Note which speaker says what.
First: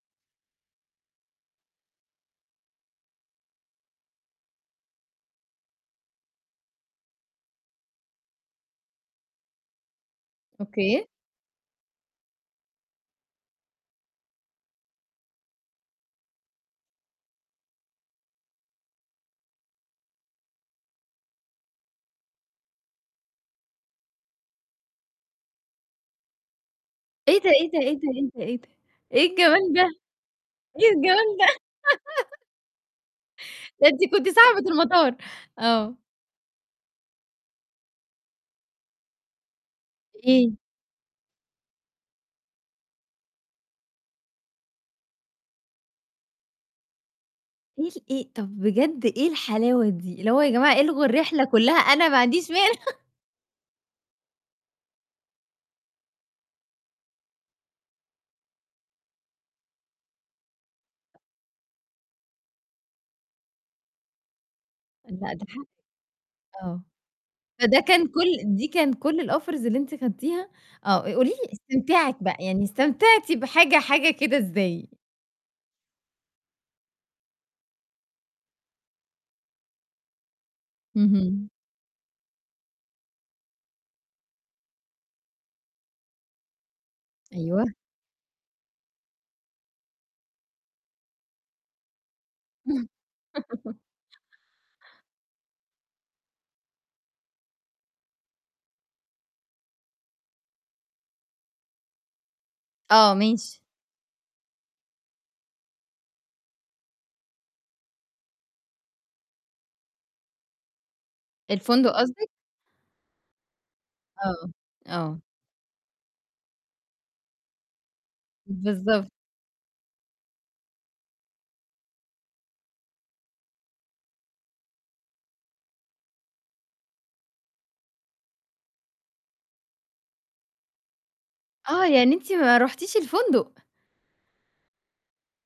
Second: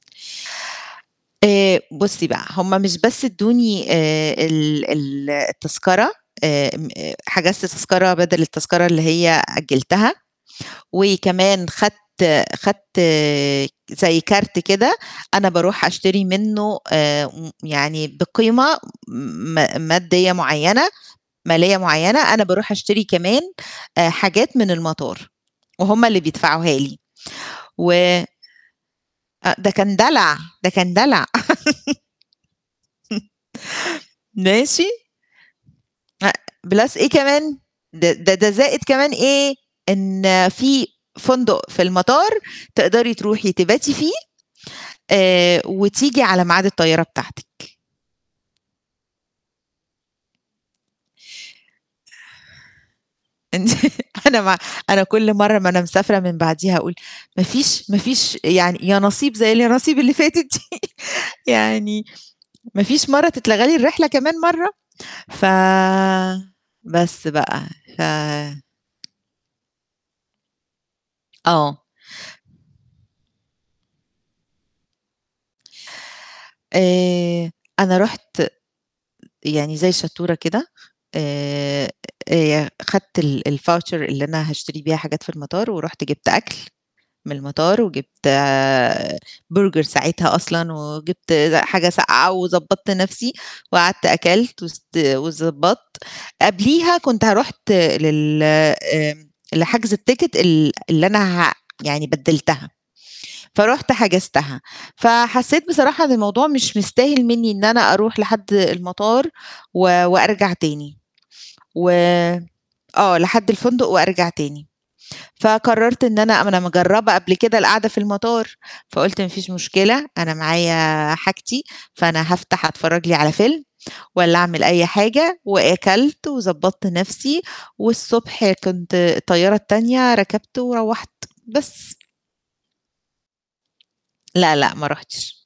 Speaker 1: آآ بُصي بقى هم مش بس أدوني آآ ال ال التذكرة آآ م آآ حجزت تذكرة بدل التذكرة اللي هي أجلتها،
Speaker 2: أوكي.
Speaker 1: وكمان خدت خدت زي كارت كده أنا باروح أشتري منه آآ يعني بقيمة م مادية معينة مالية معينة، أنا باروح أشتري كمان آآ حاجات من المطار وهم اللي بيدفعوها لي
Speaker 2: إيه ده، إيه ده،
Speaker 1: و
Speaker 2: إيه ده، إيه ده، إيه
Speaker 1: أ ده
Speaker 2: الجمال ده!
Speaker 1: كان دلع ده
Speaker 2: إيه
Speaker 1: كان دلع
Speaker 2: الجمال ده ده أنتِ كنتِ صاحبة
Speaker 1: ماشي؟
Speaker 2: المطار. آه.
Speaker 1: أ plus إيه كمان د ده ده زائد كمان إيه، إن
Speaker 2: إيه.
Speaker 1: في فندق في المطار تقدري تروحي تباتي فيه آآ وتيجي على ميعاد الطيارة بتاعتِك.
Speaker 2: إيه إيه طب بجد إيه الحلاوة دي؟ اللي هو يا جماعة إلغوا الرحلة كلها أنا ما عنديش مانع.
Speaker 1: أنتِ أنا ما أنا كل مرة ما أنا مسافرة من بعديها أقول ما فيش ما فيش يعني يانصيب زي اليانصيب اللي فاتت دي يعني ما فيش مرة تتلغي لي الرحلة كمان مرة
Speaker 2: لا
Speaker 1: ف
Speaker 2: ده حقك آه
Speaker 1: بس بقى
Speaker 2: فده
Speaker 1: ف
Speaker 2: كان كل دي كان كل الoffers اللي أنتِ خدتيها آه قولي لي
Speaker 1: آه.
Speaker 2: استمتاعِك بقى يعني استمتعتي بحاجة حاجة كده إزاي؟
Speaker 1: آآ أنا رُحت يعني زي الشطورة كده
Speaker 2: اهم.
Speaker 1: آآ آآ ي خدت ال الVoucher اللي أنا هاشتري بيها حاجات في المطار، ورُحت جِبت أكل من
Speaker 2: أيوه.
Speaker 1: المطار وجِبت برجر ساعتها أصلًا وجِبت حاجة ساقعة وضبّطت نفسي وقعدت أكلت وست وضبطت، قبليها كنت ه رُحت لل آآ لحجز التيكت ال اللي أنا ه يعني بدلتها.
Speaker 2: آه ماشي.
Speaker 1: فرحت حجزتها فحسيت بصراحة إن الموضوع مش مستاهل مني إن أنا أروح لحد المطار و وأرجع تاني، و
Speaker 2: الفندق قصدِك؟
Speaker 1: آه لحد الفندق وأرجع
Speaker 2: آه
Speaker 1: تاني
Speaker 2: آه.
Speaker 1: فقررت إن أنا ما أنا مجربة قبل كده القعدة في المطار،
Speaker 2: بالضبط.
Speaker 1: فقلت ما فيش مشكلة أنا معايا حاجتي فأنا هافتح أتفرج لي على فيلم والّا أعمل أي حاجة وأكلت وضبّطت نفسي والصبح كنت الطيارة التانية ركبته وروّحت
Speaker 2: آه
Speaker 1: بس
Speaker 2: يعني أنتِ ما رُحتيش الفندق؟
Speaker 1: لا لأ، ما رُحتش.